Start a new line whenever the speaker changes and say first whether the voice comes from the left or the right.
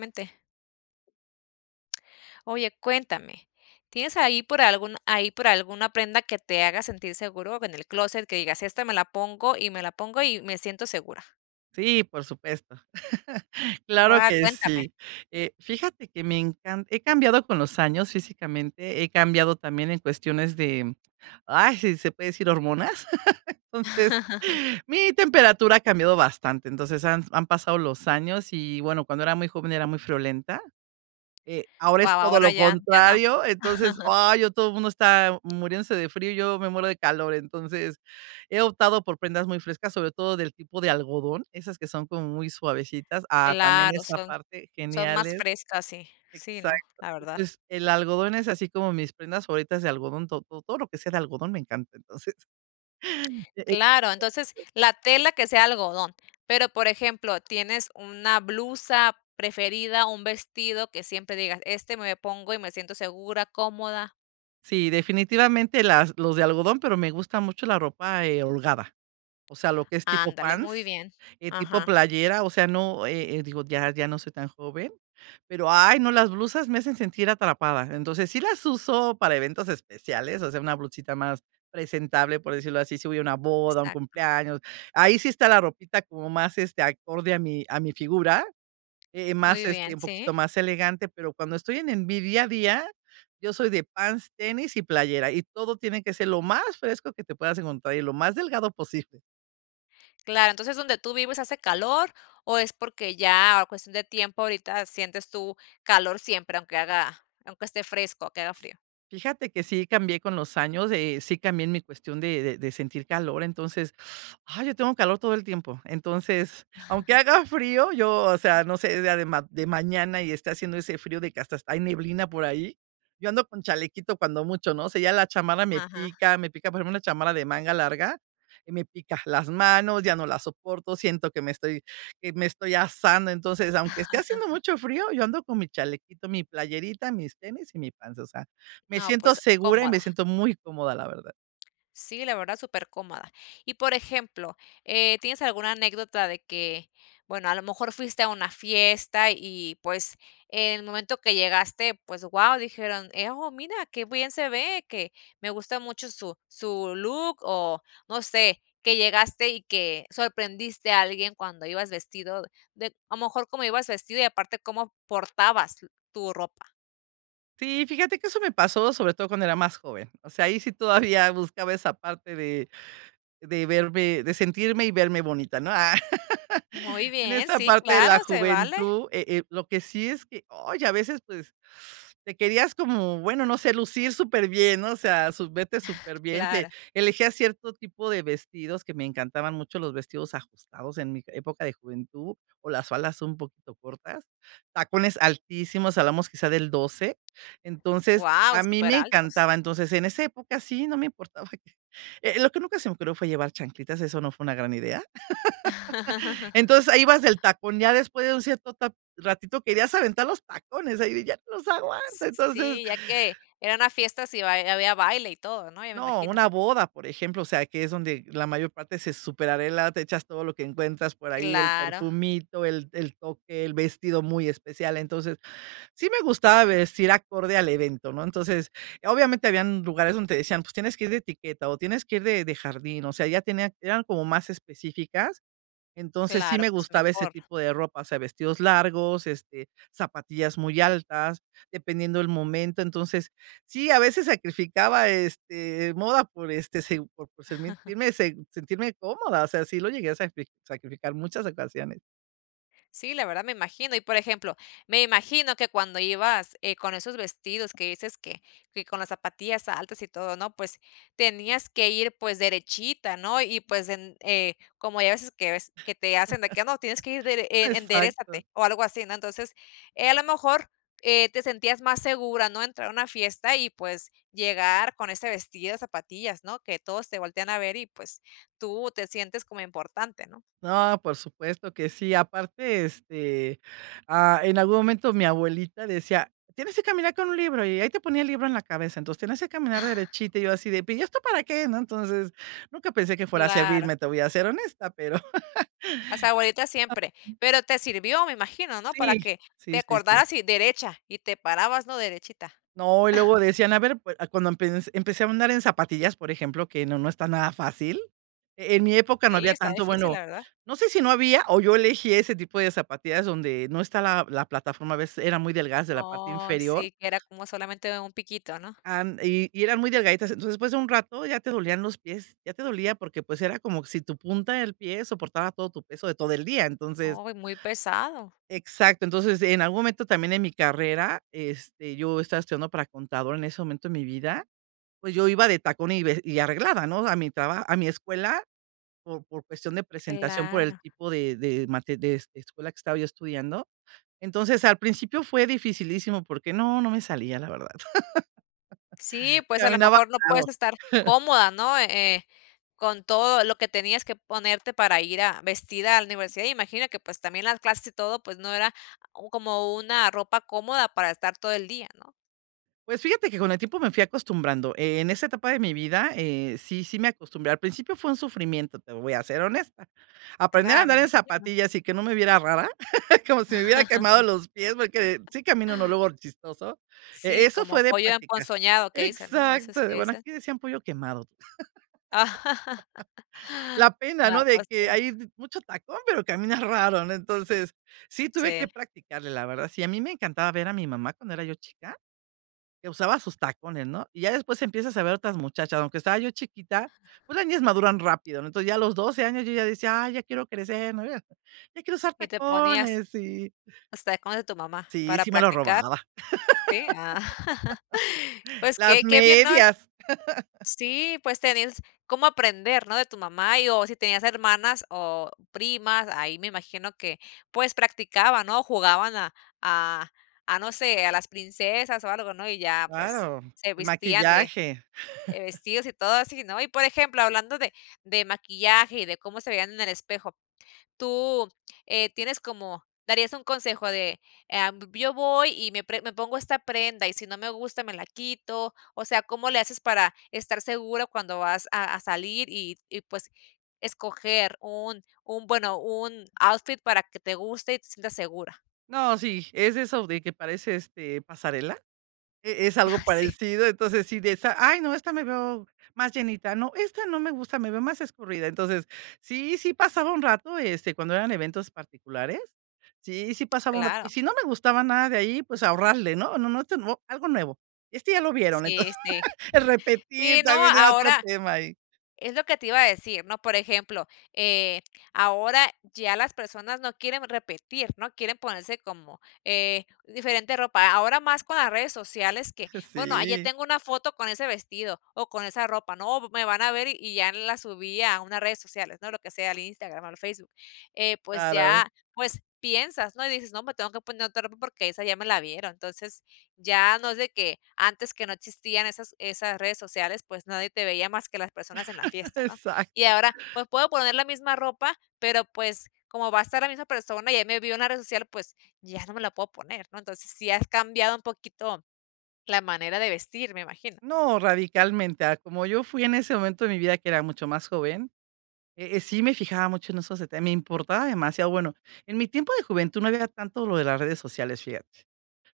left: mente. Oye, cuéntame. ¿Tienes ahí por algún ahí por alguna prenda que te haga sentir seguro? En el clóset, que digas: "Esta me la pongo, y me la pongo, y me siento segura".
right: Sí, por supuesto. Claro
left: Guau,
right: que
left: cuéntame.
right: sí. Eh, fíjate que me encan he cambiado con los años físicamente, he cambiado también en cuestiones de, ay, si se puede decir, hormonas. Entonces, mi temperatura ha cambiado bastante. Entonces, han han pasado los años y, bueno, cuando era muy joven era muy friolenta. Eh, ahora es
left: Guau,
right: todo
left: ahora
right: lo
left: ya, ya no.
right: contrario. Entonces, ay, ya todo mundo está muriéndose de frío, y yo me muero de calor. Entonces, he optado por prendas muy frescas, sobre todo del tipo de algodón, esas que son como muy suavecitas. Ah, también
left: Claro,
right: esa
left: son
right: parte,
left: son más
right: geniales.
left: frescas, sí. Sí, no,
right: Exacto.
left: la verdad.
right: Entonces, el algodón es así como mis prendas favoritas de algodón. To to todo lo que sea de algodón me encanta. Entonces.
left: Claro, entonces
right: [unintelligible]
left: la tela que sea algodón. Pero, por ejemplo, tienes una blusa preferida, un vestido que siempre digas, este me pongo, y me siento segura, cómoda.
right: Sí, definitivamente las los de algodón, pero me gusta mucho la ropa, eh, holgada. O sea, lo que es tipo
left: Ándale, muy
right: pants,
left: bien.
right: eh, tipo
left: Ajá.
right: playera, o sea, no, eh, eh, digo, ya ya no soy tan joven, pero ay, no, las blusas me hacen sentir atrapada. Entonces, sí las uso para eventos especiales, o sea, una blusita más presentable, por decirlo así, si voy a una boda, un
left: Exacto.
right: cumpleaños, ahí sí está la ropita como más, este, acorde a mi a mi figura, eh, más,
left: Muy bien,
right: este, un
left: sí.
right: poquito más elegante. Pero cuando estoy en en vi día a día, yo soy de pants, tenis y playera, y todo tiene que ser lo más fresco que te puedas encontrar, y lo más delgado posible.
left: Claro, entonces ¿donde tú vives hace calor, o es porque ya cuestión de tiempo, ahorita sientes tú calor siempre aunque haga aunque esté fresco, aunque haga frío?
right: Fíjate que sí cambié con los años, eh, sí cambié en mi cuestión de de de sentir calor, entonces, ay, yo tengo calor todo el tiempo. Entonces, aunque haga frío, yo, o sea, no sé, sea de ma de mañana y esté haciendo ese frío de que hast hasta hay neblina por ahí. Yo ando con chalequito cuando mucho, ¿no? O sea, ya la chamarra me
left: Ajá.
right: pica, me pica. Por ejemplo una chamarra de manga larga, me pica las manos, ya no la soporto, siento que me estoy que me estoy asando. Entonces, aunque esté haciendo mucho frío, yo ando con mi chalequito, mi playerita, mis tenis y mi pants. O sea, me
left: No,
right: siento
left: pues,
right: segura, y
left: cómoda.
right: me siento muy cómoda, la verdad.
left: Sí, la verdad, supercómoda. Y, por ejemplo, eh, ¿tienes alguna anécdota de que, bueno, a lo mejor fuiste a una fiesta y, pues, en el momento que llegaste, pues, guau, dijeron: "Eh, oh, mira, qué bien se ve, que me gusta mucho su su look". O, no sé, que llegaste, y que sorprendiste a alguien cuando ibas vestido de a lo mejor como ibas vestido, y aparte como portabas l tu ropa.
right: Sí, fíjate que eso me pasó, sobre todo cuando era más joven. O sea, ahí sí todavía buscaba esa parte de de verme de sentirme y verme bonita, ¿no? Ah,
left: Muy
right: en
left: bien,
right: esa
left: sí,
right: parte de
left: claro,
right: la
left: se vale.
right: juventud, eh eh, lo que sí es que oye, a veces, pues te querías como, bueno, no sé, lucir súper bien, ¿no? O sea, sub verte súper bien. Te
left: Claro.
right: elegía cierto tipo de vestidos que me encantaban mucho los vestidos ajustados en mi época de juventud, o las faldas un poquito cortas, tacones altísimos, hablamos quizá del 12. Entonces,
left: Guau,
right: a mí
left: súper
right: me
left: altos.
right: encantaba. Entonces, en esa época sí, no me importaba. Eh, lo que nunca se me ocurrió fue llevar chanclitas, eso no fue una gran idea. Entonces, ahí vas del tacón, ya después de un cierto ta ratito querías aventar los tacones, de ahí, ya los aguanto,
left: S
right: entonces
left: sí, ya que eran las fiestas y bai y había baile y todo, ¿no? Ya me
right: No,
left: imagino.
right: una boda, por ejemplo, o sea, que es donde la mayor parte se superarregla, te echas todo lo que encuentras por ahí, el
left: Claro.
right: perfumito, el el toque, el vestido muy especial. Entonces, sí me gustaba vestir acorde al evento, ¿no? Entonces, obviamente habían lugares donde te decían: "Pues tienes que ir de etiqueta, o tienes que ir de de jardín". O sea, ya tenían eran como más específicas. Entonces, sí
left: Claro,
right: me
left: pues
right: gustaba ese
left: mejor.
right: tipo de ropa, o sea, vestidos largos, este, zapatillas muy altas, dependiendo el momento. Entonces, sí, a veces sacrificaba, este, moda por, este se por por sent sentirme cómoda, o sea, sí lo llegué a sacri sacrificar muchas ocasiones.
left: Sí, la verdad me imagino. Y, por ejemplo, me imagino que cuando ibas, eh, con esos vestidos que dices que que con las zapatillas altas y todo, ¿no? Pues tenías que ir, pues, derechita, ¿no? Y, pues, en eh, como ya hay veces que ves que te hacen de qué, ah, no, tienes que ir dere e
right: Exacto.
left: enderézate, o algo así, ¿no? Entonces, eh, a lo mejor, eh, te sentías más segura ¿no? Entrar a una fiesta y, pues, llegar con ese vestido, zapatillas, ¿no? Que todos te voltean a ver, y, pues, tú te sientes como importante, ¿no?
right: No, por supuesto que sí. Aparte, este, ah, en algún momento, mi abuelita decía: "Tienes que caminar con un libro", y ahí te ponía el libro en la cabeza. Entonces, "tienes que caminar derechita", y yo así de pero: "¿Y esto para qué?" ¿No? Entonces, nunca pensé que fuera a
left: Claro.
right: servirme. Te voy a ser honesta, pero
left: Las abuelitas siempre,
right: [unintelligible]
left: pero te sirvió, me imagino, ¿no? Para
right: Sí,
left: que
right: sí,
left: te
right: sí, sí.
left: acordaras, y derecha, y te parabas, ¿no?, derechita.
right: No, y luego decían, a ver, pue cuando empens empecé a andar en zapatillas, por ejemplo, que no no está nada fácil. E en mi época no
left: Sí,
right: había
left: está
right: tanto,
left: difícil, la
right: bueno,
left: verdad.
right: no sé si no había, o yo elegí ese tipo de zapatillas donde no está la la plataforma, a veces eran muy delgadas de la parte
left: Oh,
right: inferior.
left: sí, que era como solamente un piquito, ¿no?
right: And y y eran muy delgaditas. Entonces, después de un rato ya te dolían los pies, ya te dolía porque, pues, era como si tu punta del pie soportaba todo tu peso de todo el día. Entonces
left: Uy, muy pesado.
right: Exacto. Entonces, en algún momento también en mi carrera, este, yo estaba estudiando para contador en ese momento de mi vida, pues yo iba de tacón y ve y arreglada, ¿no? A mi traba a mi escuela por por cuestión de presentación, por el
left: Claro.
right: tipo de de mate de de escuela que estaba yo estudiando. Entonces, al principio fue dificilísimo porque no, no me salía, la verdad.
left: Sí, pues a lo
right: Caminaba
left: mejor no puedes
right: raro.
left: estar cómoda, ¿no? Eh eh, con todo lo que tenías que ponerte para ir a vestida a la universidad. Imagino que, pues, también las clases, y todo, pues, no era o como una ropa cómoda para estar todo el día, ¿no?
right: Pues fíjate que con el tiempo me fui acostumbrando. Eh, en esa etapa de mi vida, eh, sí sí me acostumbré, al principio fue un sufrimiento, te voy a ser honesta. Aprender a
left: Claro, me
right: andar en
left: imagino.
right: zapatillas y que no me viera rara, como si me hubiera quemado los pies, porque sí camino uno luego chistoso. Eh,
left: Sí,
right: eso
left: como
right: fue de
left: pollo
right: practicar.
left: emponzoñado que dicen, ¿no? A veces
right: Exacto,
left: que
right: bueno,
left: dicen.
right: aquí decían pollo quemado. La pena,
left: Ah,
right: ¿no? De
left: pues
right: que
left: como
right: hay mucho tacón, pero camina raro, ¿no? Entonces, sí tuve
left: Sí.
right: que practicarle, la verdad. Sí, a mí me encantaba ver a mi mamá cuando era yo chica, que usaba sus tacones, ¿no? Y ya después empiezas a ver otras muchachas, aunque estaba yo chiquita, pues las niñas maduran rápido, ¿no? Entonces, ya a los 12 años yo ya decía: "Ay, ya quiero crecer", ¿no? "Ya quiero usar
left: Y te ponías
right: tacones". Sí.
left: los tacones de tu mamá
right: Sí,
left: para
right: sí me lo
left: practicar,
right: robaba.
left: ¿sí? Ah. Pues
right: Las
left: que que bien, ¿no?
right: medias.
left: Sí, pues tenías cómo aprender, ¿no? De tu mamá, y o si tenías hermanas o primas, ahí me imagino que, pues, practicaban, ¿no? Jugaban a a a no sé, a las princesas o algo, ¿no? Y ya, pues,
right: Claro,
left: se
right: el
left: vestían de
right: maquillaje.
left: de vestidos y todo así, ¿no? Y, por ejemplo, hablando de de maquillaje y de cómo se veían en el espejo. Tú, eh, ¿tienes como darías un consejo de, em, yo voy y me pre me pongo esta prenda, y si no me gusta, me la quito, o sea, cómo le haces para estar seguro cuando vas a a salir y y, pues, escoger un un, bueno, un outfit para que te guste y te sientas segura?
right: No, sí, es eso de que parece, este, pasarela. E es algo
left: Sí.
right: parecido, entonces, sí de esa: "Ay, no, esta me veo más llenita". "No, esta no me gusta, me veo más escurrida". Entonces, sí, sí pasaba un rato, este, cuando eran eventos particulares, sí, sí pasaba un rato. Y
left: Claro.
right: si no me gustaba nada de ahí, pues ahorrarle, no, no, no, esto no, algo nuevo. Este ya lo vieron,
left: Sí,
right: entonces,
left: sí.
right: el repetir
left: Sí, no,
right: también era otro
left: ahora
right: tema ahí.
left: es lo que te iba a decir, ¿no? Por ejemplo, eh, ahora ya las personas no quieren repetir, ¿no? Quieren ponerse como, eh, diferente ropa. Ahora más con las redes sociales que, bueno, ya
right: Sí.
left: tengo una foto con ese vestido, o con esa ropa. "No, m v me van a ver y ya en la subí a unas redes sociales, ¿no? Lo que sea, al Instagram o al Facebook". Eh, pues
right: Claro.
left: ya, pues piensas, ¿no? Y dices: "No, me tengo que poner otra ropa porque esa ya me la vieron". Entonces, ya no es de que antes que no existían esas esas redes sociales, pues nadie te veía más que las personas en la fiesta, ¿no? Y
right: Exacto.
left: ahora, pues puedo poner la misma ropa, pero pues como va a estar la misma persona, y ya me vio en las redes sociales pues ya no me la puedo poner, ¿no? Entonces, si has cambiado un poquito la manera de vestir, me imagino.
right: No, radicalmente, a como yo fui en ese momento de mi vida que era mucho más joven, eh eh, sí me fijaba mucho en esos detalles, me importaba demasiado. Bueno, en mi tiempo de juventud no había tanto lo de las redes sociales, fíjate,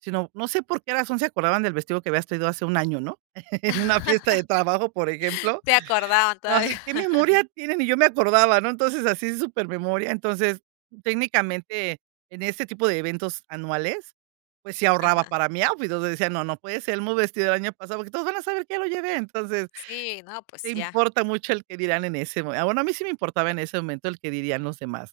right: sino, no sé por qué razón se acordaban del vestido que habías traído hace un año, ¿no? En una fiesta de trabajo, por ejemplo,
left: Se acordaban
right: así
left: todavía.
right: que memoria tienen. Ni yo me acordaba, ¿no? Entonces así s supermemoria. Entonces, técnicamente, en ese tipo de eventos anuales, pues sí ahorraba
left: Ajá.
right: para mí outfit, o sea, decía: "No, no puede ser el mismo vestido el año pasado, porque todos van a saber que ya lo llevé". Entonces,
left: Sí, no,
right: te
left: pues ya.
right: importa mucho el qué dirán en ese mome ah, bueno, a mí sí me importaba en ese momento el qué dirían los demás.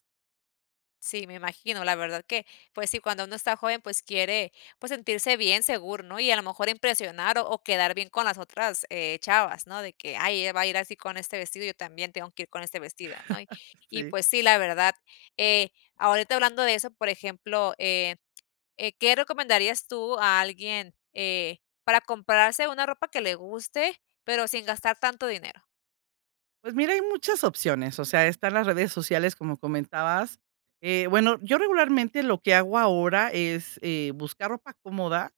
left: Sí, me imagino, la verdad que, pues sí, cuando uno está joven, pues quiere pues sentirse bien seguro, ¿no? Y a lo mejor impresionar, o, quedar bien con las otras, eh, chavas, ¿no? De que, ay, ella va a ir así con este vestido, y yo también tengo que ir con este vestido, ¿no? Y,
right: Sí.
left: pues sí, la verdad, eh, ahorita hablando de eso, por ejemplo, eh, eh, ¿qué recomendarías tú a alguien, eh, para comprarse una ropa que le guste, pero sin gastar tanto dinero?
right: Pues mira, hay muchas opciones, o sea, están las redes sociales, como comentabas, eh, bueno, yo regularmente lo que hago ahora es, eh, buscar ropa cómoda,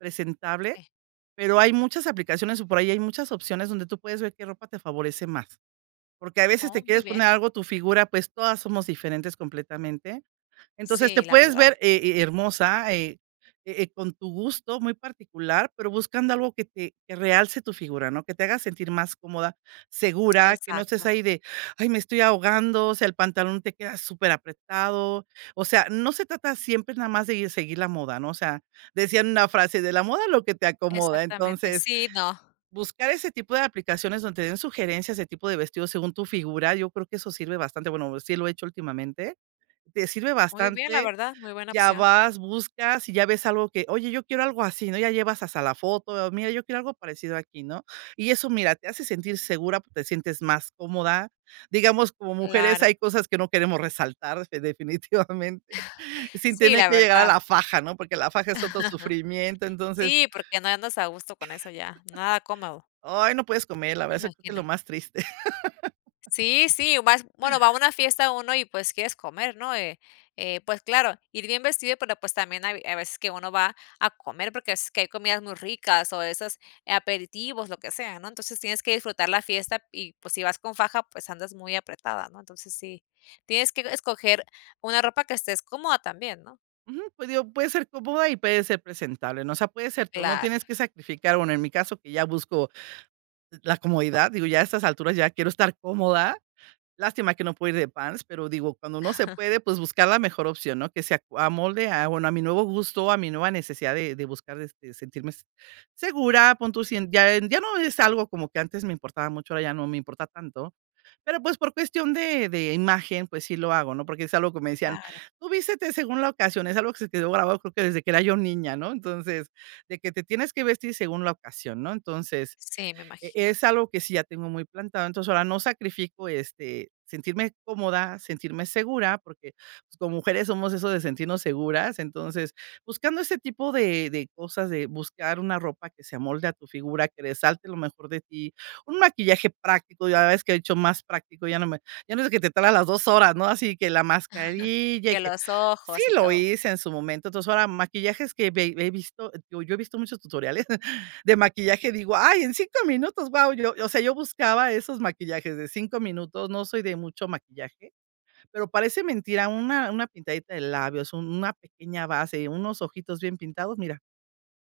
right: presentable,
left: Sí.
right: pero hay muchas aplicaciones, o, por ahí hay muchas opciones donde tú puedes ver qué ropa te favorece más. Porque a veces
left: Oh,
right: te
left: muy
right: quieres poner
left: bien.
right: algo tu figura, pues, todas somos diferentes completamente. Entonces te
left: Sí, la
right: puedes
left: verdad.
right: ver, he he hermosa, e e e con tu gusto muy particular, pero buscando algo que te que realce tu figura, ¿no? Que te haga sentir más cómoda, segura, que no estés
left: Exacto.
right: ahí de: "Ay, me estoy ahogando", o sea, el pantalón te queda súper apretado. O sea, no se trata siempre nada más de gui seguir la moda, ¿no? O sea, decían una frase: "De la moda lo que te acomoda".
left: Exactamente,
right: Entonces,
left: sí, no.
right: buscar ese tipo de aplicaciones donde te den sugerencias de tipo de vestidos según tu figura, yo creo que eso sirve bastante. Bueno, sí lo he hecho últimamente, te sirve
left: Muy bien, la
right: bastante.
left: verdad, muy buena
right: Ya
left: opción.
right: vas, buscas y ya ves algo que oye: "Yo quiero algo así", ¿no? Ya llevas hasta la foto. "Mira, yo quiero algo parecido aquí", ¿no? Y eso mira, te hace sentir segura, p te sientes más cómoda. Digamos, como mujeres
left: Claro.
right: hay cosas que no queremos resaltar definitivamente, sin
left: Sí,
right: tener
left: la
right: que llegar a
left: verdad.
right: la faja, ¿no? Porque la faja es otro sufrimiento, entonces
left: Sí, porque no andas a gusto con eso ya, nada cómodo.
right: Ay, no puedes comer, la
left: Me
right: verdad, eso creo que es
left: imagino.
right: lo más triste.
left: Sí, sí, u más bueno, va a una fiesta uno y, pues, quieres comer, ¿no? Eh eh pues, claro, ir bien vestido, pero, pues, también hay hay veces que uno va a comer porque es que hay comidas muy ricas, o, esas aperitivos, lo que sea, ¿no? Entonces tienes que disfrutar la fiesta, y pues si vas con faja, pues, andas muy apretada, ¿no? Entonces sí tienes que escoger una ropa que estés cómoda también, ¿no?
right: Ujú, pues digo, puede ser cómoda y puede ser presentable, ¿no? O sea, puedes ser tú, no
left: Claro.
right: tienes que sacrificar. Bueno, en mi caso que ya busco la comodidad, digo, ya a estas alturas ya quiero estar cómoda. Lástima que no puedo ir de pants, pero digo, cuando no se puede, pues, buscar la mejor opción, ¿no? Que se ac amolde a, bueno, a mi nuevo gusto, a mi nueva necesidad de de buscar de de sentirme, se segura, pon tu si ya ya no es algo como que antes me importaba mucho, ahora ya no me importa tanto, pero, pues, por cuestión de de imagen, pues sí lo hago, ¿no? Porque es algo que me decían:
left: Claro.
right: "Tú vístete según la ocasión", es algo que se quedó grabado, creo que desde que era yo niña, ¿no? Entonces de que te tienes que vestir según la ocasión, ¿no? Entonces
left: Sí, me
right: e
left: imagino.
right: es algo que sí ya tengo muy plantado. Entonces ahora no sacrifico este sentirme cómoda, sentirme segura, porque, pues, como mujeres somos eso de sentirnos seguras. Entonces buscando ese tipo de de cosas, de buscar una ropa que se amolde a tu figura, que resalte lo mejor de ti. Un maquillaje práctico, ya ves que de hecho más práctico ya no me ya no es de que te tardas las 2 horas, ¿no? Así que la mascarilla, y
left: Que
right: que
left: los
right: sí
left: ojos y
right: lo
left: todo.
right: hice en su momento. Entonces, ahora maquillajes que ve ve he visto, digo, yo he visto muchos tutoriales de maquillaje, digo: "Ay, en 5 minutos, guau", o sea, yo buscaba esos maquillajes de 5 minutos, no soy de mucho maquillaje, pero parece mentira, una una pintadita de labios, un una pequeña base, unos ojitos bien pintados. Mira,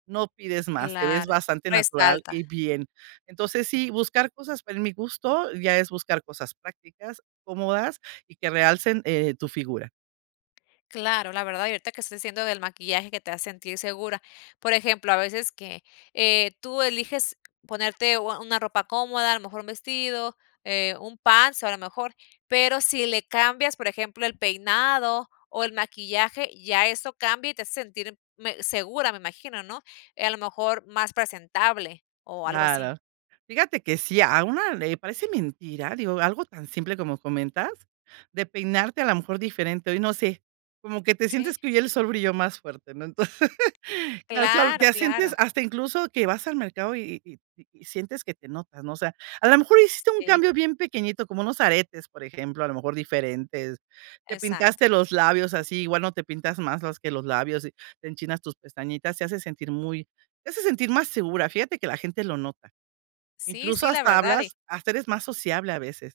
right: no pides más, te ves
left: Claro,
right: bastante natural
left: resalta.
right: y bien. Entonces, sí, buscar cosas, pero en mi gusto ya es buscar cosas prácticas, cómodas y que realcen, eh, tu figura.
left: Claro, la verdad. Y ahorita que estás diciendo del maquillaje que te hace sentir segura. Por ejemplo, a veces que, eh, tú eliges ponerte u a una ropa cómoda, a lo mejor un vestido, eh, un pants, a lo mejor, pero si le cambias, por ejemplo, el peinado o el maquillaje, ya eso cambia, y te hace sentir me segura, me imagino, ¿no? Eh, a lo mejor más presentable, o algo así.
right: Claro, fíjate que sí, a una le parece mentira, digo, algo tan simple como comentas, de peinarte a la mejor diferente. Ay, no sé como que te
left: Sí.
right: sientes que el sol brilló más fuerte, ¿no? Entonces, que el sol
left: Claro,
right: te
left: claro.
right: sientes hasta incluso que vas al mercado y y y y sientes que te notas, ¿no? O sea, a la mejor hiciste un
left: Sí.
right: cambio bien pequeñito, como unos aretes, por ejemplo, a lo mejor diferentes. Te
left: Exacto.
right: pintaste los labios así, igual no te pintas más más que los labios, y te enchinas tus pestañitas, se hace sentir muy, te hace sentir más segura. Fíjate que la gente lo nota.
left: Sí,
right: Incluso
left: sí, la
right: hasta
left: verdad y
right: hablas hasta eres más sociable a veces.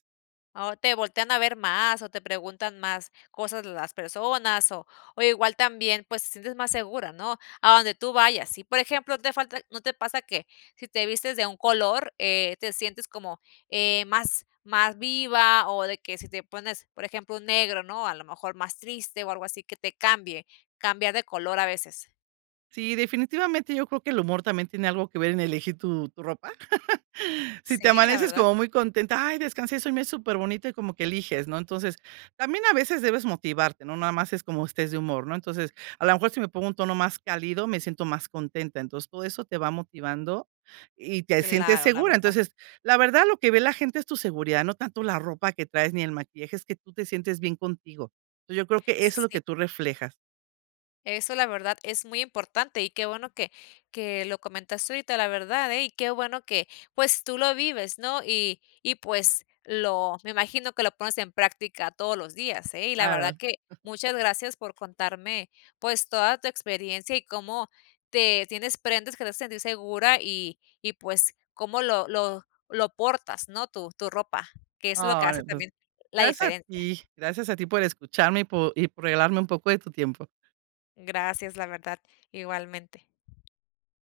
left: O te voltean a ver más, o te preguntan más cosas las personas, o o igual también pues te sientes más segura, ¿no? A donde tú vayas. Si por ejemplo te falta ¿no te pasa que si te vistes de un color, eh, te sientes como, eh, más más viva, o de que sí te pones por ejemplo un negro, ¿no? A lo mejor más triste o algo así que te cambie, cambiar de color a veces.
right: Sí, definitivamente yo creo que el humor también tiene algo que ver en elegir tu tu ropa. Si te
left: Sí, la
right: amaneces
left: verdad.
right: como muy contenta: "Ay, descanse, soñé superbonito", y como que eliges, ¿no? Entonces también a veces debes motivarte, no nada más es cómo estés de humor, ¿no? Entonces, a la mejor si me pongo un tono más cálido, me siento más contenta. Entonces todo eso te va motivando y te sientes
left: Claro, la
right: segura.
left: verdad.
right: Entonces, la verdad, lo que ve la gente es tu seguridad, no tanto la ropa que traes ni el maquillaje, es que tú te sientes bien contigo. Entonces, yo creo que
left: S
right: eso es
left: s
right: lo
left: sí.
right: que tú reflejas.
left: Eso, la verdad, es muy importante, y qué bueno que que lo comentaste ahorita, la verdad, eh. Y qué bueno que, pues, tú lo vives, ¿no? Y y pues lo me imagino que lo pones en práctica todos los días, eh. Y la
right: Claro.
left: verdad que muchas gracias por contarme, pues, toda tu experiencia, y cómo te tienes prendas que te hacen sentir segura, y y pues cómo lo lo lo portas, ¿no? Tu tu ropa, que es lo que
right: Ay,
left: hace
right: pues,
left: también la
right: gracias a
left: diferencia.
right: ti, gracias a ti por escucharme, y por y por regalarme un poco de tu tiempo.
left: Gracias la verdad, igualmente.